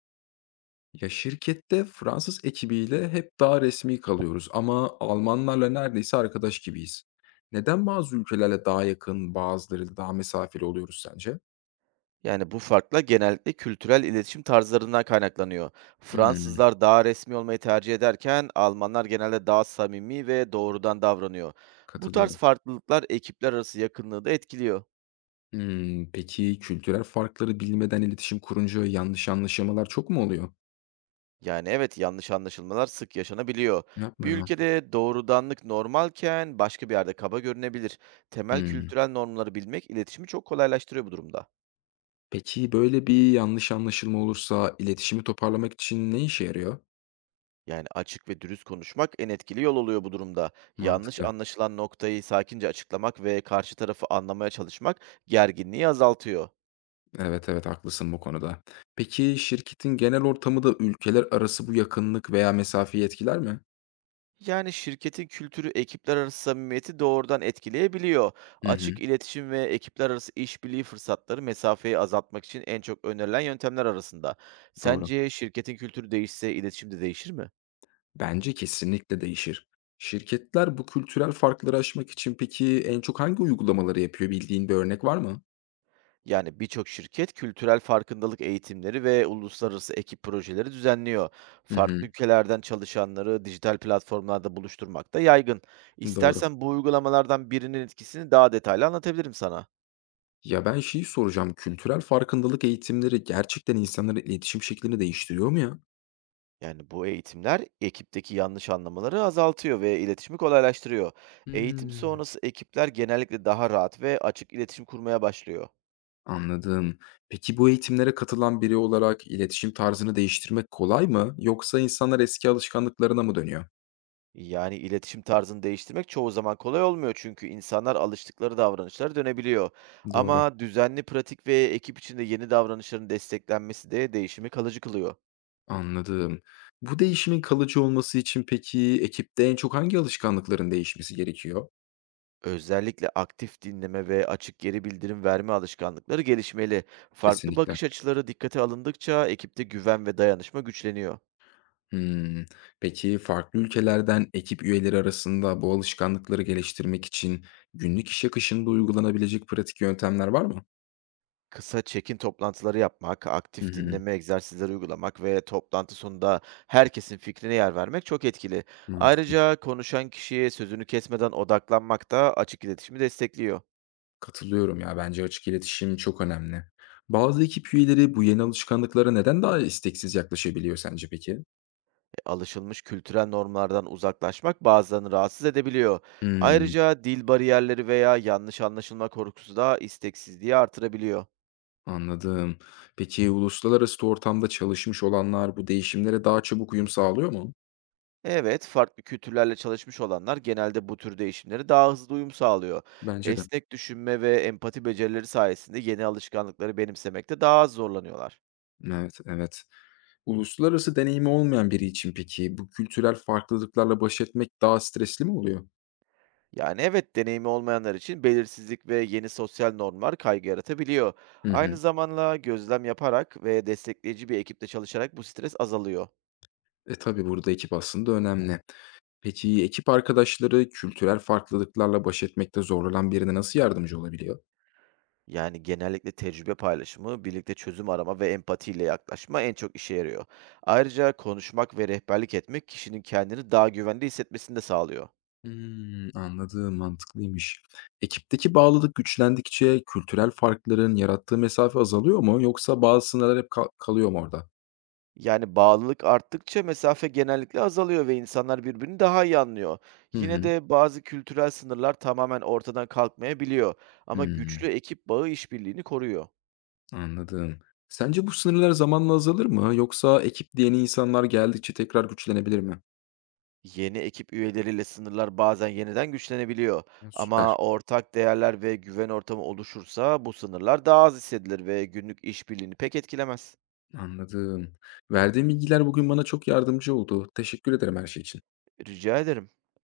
Ya, şirkette Fransız ekibiyle hep daha resmi kalıyoruz ama Almanlarla neredeyse arkadaş gibiyiz. Neden bazı ülkelerle daha yakın, bazılarıyla daha mesafeli oluyoruz sence? Yani bu farklar genellikle kültürel iletişim tarzlarından kaynaklanıyor. Hmm. Fransızlar daha resmi olmayı tercih ederken Almanlar genelde daha samimi ve doğrudan davranıyor. Bu tarz Katılıyorum. farklılıklar ekipler arası yakınlığı da etkiliyor. Hımm, peki kültürel farkları bilmeden iletişim kurunca yanlış anlaşılmalar çok mu oluyor? Yani evet yanlış anlaşılmalar sık yaşanabiliyor. Yapma Bir ya. ülkede doğrudanlık normalken başka bir yerde kaba görünebilir. Temel Hımm. kültürel normları bilmek iletişimi çok kolaylaştırıyor bu durumda. Peki böyle bir yanlış anlaşılma olursa iletişimi toparlamak için ne işe yarıyor? Yani, açık ve dürüst konuşmak en etkili yol oluyor bu durumda. Yanlış Mantıklı. anlaşılan noktayı sakince açıklamak ve karşı tarafı anlamaya çalışmak gerginliği azaltıyor. Evet, evet, haklısın bu konuda. Peki şirketin genel ortamı da ülkeler arası bu yakınlık veya mesafeyi etkiler mi? Yani, şirketin kültürü ekipler arası samimiyeti doğrudan etkileyebiliyor. Hı Açık hı, iletişim ve ekipler arası işbirliği fırsatları mesafeyi azaltmak için en çok önerilen yöntemler arasında. doğru. Sence şirketin kültürü değişse iletişim de değişir mi? Bence kesinlikle değişir. Şirketler bu kültürel farkları aşmak için peki en çok hangi uygulamaları yapıyor? Bildiğin bir örnek var mı? Yani birçok şirket kültürel farkındalık eğitimleri ve uluslararası ekip projeleri düzenliyor. Hı Farklı hı, ülkelerden çalışanları dijital platformlarda buluşturmak da yaygın. doğru. İstersen bu uygulamalardan birinin etkisini daha detaylı anlatabilirim sana. Ya ben şeyi soracağım. Kültürel farkındalık eğitimleri gerçekten insanların iletişim şeklini değiştiriyor mu ya? Yani bu eğitimler ekipteki yanlış anlamaları azaltıyor ve iletişimi kolaylaştırıyor. Eğitim Hmm. sonrası ekipler genellikle daha rahat ve açık iletişim kurmaya başlıyor. Anladım. Peki bu eğitimlere katılan biri olarak iletişim tarzını değiştirmek kolay mı, yoksa insanlar eski alışkanlıklarına mı dönüyor? Yani, iletişim tarzını değiştirmek çoğu zaman kolay olmuyor çünkü insanlar alıştıkları davranışlara dönebiliyor. Doğru. Ama düzenli pratik ve ekip içinde yeni davranışların desteklenmesi de değişimi kalıcı kılıyor. Anladım. Bu değişimin kalıcı olması için peki ekipte en çok hangi alışkanlıkların değişmesi gerekiyor? Özellikle aktif dinleme ve açık geri bildirim verme alışkanlıkları gelişmeli. Farklı Kesinlikle. bakış açıları dikkate alındıkça ekipte güven ve dayanışma güçleniyor. Hmm. Peki farklı ülkelerden ekip üyeleri arasında bu alışkanlıkları geliştirmek için günlük iş akışında uygulanabilecek pratik yöntemler var mı? Kısa check-in toplantıları yapmak, Hı aktif hı. dinleme egzersizleri uygulamak ve toplantı sonunda herkesin fikrine yer vermek çok etkili. Mantıklı. Ayrıca konuşan kişiye sözünü kesmeden odaklanmak da açık iletişimi destekliyor. Katılıyorum ya, bence açık iletişim çok önemli. Bazı ekip üyeleri bu yeni alışkanlıklara neden daha isteksiz yaklaşabiliyor sence peki? Alışılmış kültürel normlardan uzaklaşmak bazılarını rahatsız edebiliyor. Hımm, Ayrıca dil bariyerleri veya yanlış anlaşılma korkusu da isteksizliği artırabiliyor. anladım. Peki uluslararası ortamda çalışmış olanlar bu değişimlere daha çabuk uyum sağlıyor mu? Evet, farklı kültürlerle çalışmış olanlar genelde bu tür değişimleri daha hızlı uyum sağlıyor. Bence de. Esnek düşünme ve empati becerileri sayesinde yeni alışkanlıkları benimsemekte daha az zorlanıyorlar. Evet, evet. Uluslararası deneyimi olmayan biri için peki bu kültürel farklılıklarla baş etmek daha stresli mi oluyor? Yani evet, deneyimi olmayanlar için belirsizlik ve yeni sosyal normlar kaygı yaratabiliyor. Hı Aynı hı. zamanda gözlem yaparak ve destekleyici bir ekiple çalışarak bu stres azalıyor. E, tabii burada ekip aslında önemli. Peki ekip arkadaşları kültürel farklılıklarla baş etmekte zorlanan birine nasıl yardımcı olabiliyor? Yani, genellikle tecrübe paylaşımı, birlikte çözüm arama ve empatiyle yaklaşma en çok işe yarıyor. Ayrıca konuşmak ve rehberlik etmek kişinin kendini daha güvende hissetmesini de sağlıyor. Hımm, anladım, mantıklıymış. Ekipteki bağlılık güçlendikçe kültürel farkların yarattığı mesafe azalıyor mu, yoksa bazı sınırlar hep kalıyor mu orada? Yani bağlılık arttıkça mesafe genellikle azalıyor ve insanlar birbirini daha iyi anlıyor. Hı Yine hı. de bazı kültürel sınırlar tamamen ortadan kalkmayabiliyor ama Hımm, güçlü ekip bağı işbirliğini koruyor. anladım. Sence bu sınırlar zamanla azalır mı, yoksa ekipte yeni insanlar geldikçe tekrar güçlenebilir mi? Yeni ekip üyeleriyle sınırlar bazen yeniden güçlenebiliyor. Ha, Ama süper, ortak değerler ve güven ortamı oluşursa bu sınırlar daha az hissedilir ve günlük işbirliğini pek etkilemez. anladım. Verdiğim bilgiler bugün bana çok yardımcı oldu. Teşekkür ederim her şey için. Rica ederim.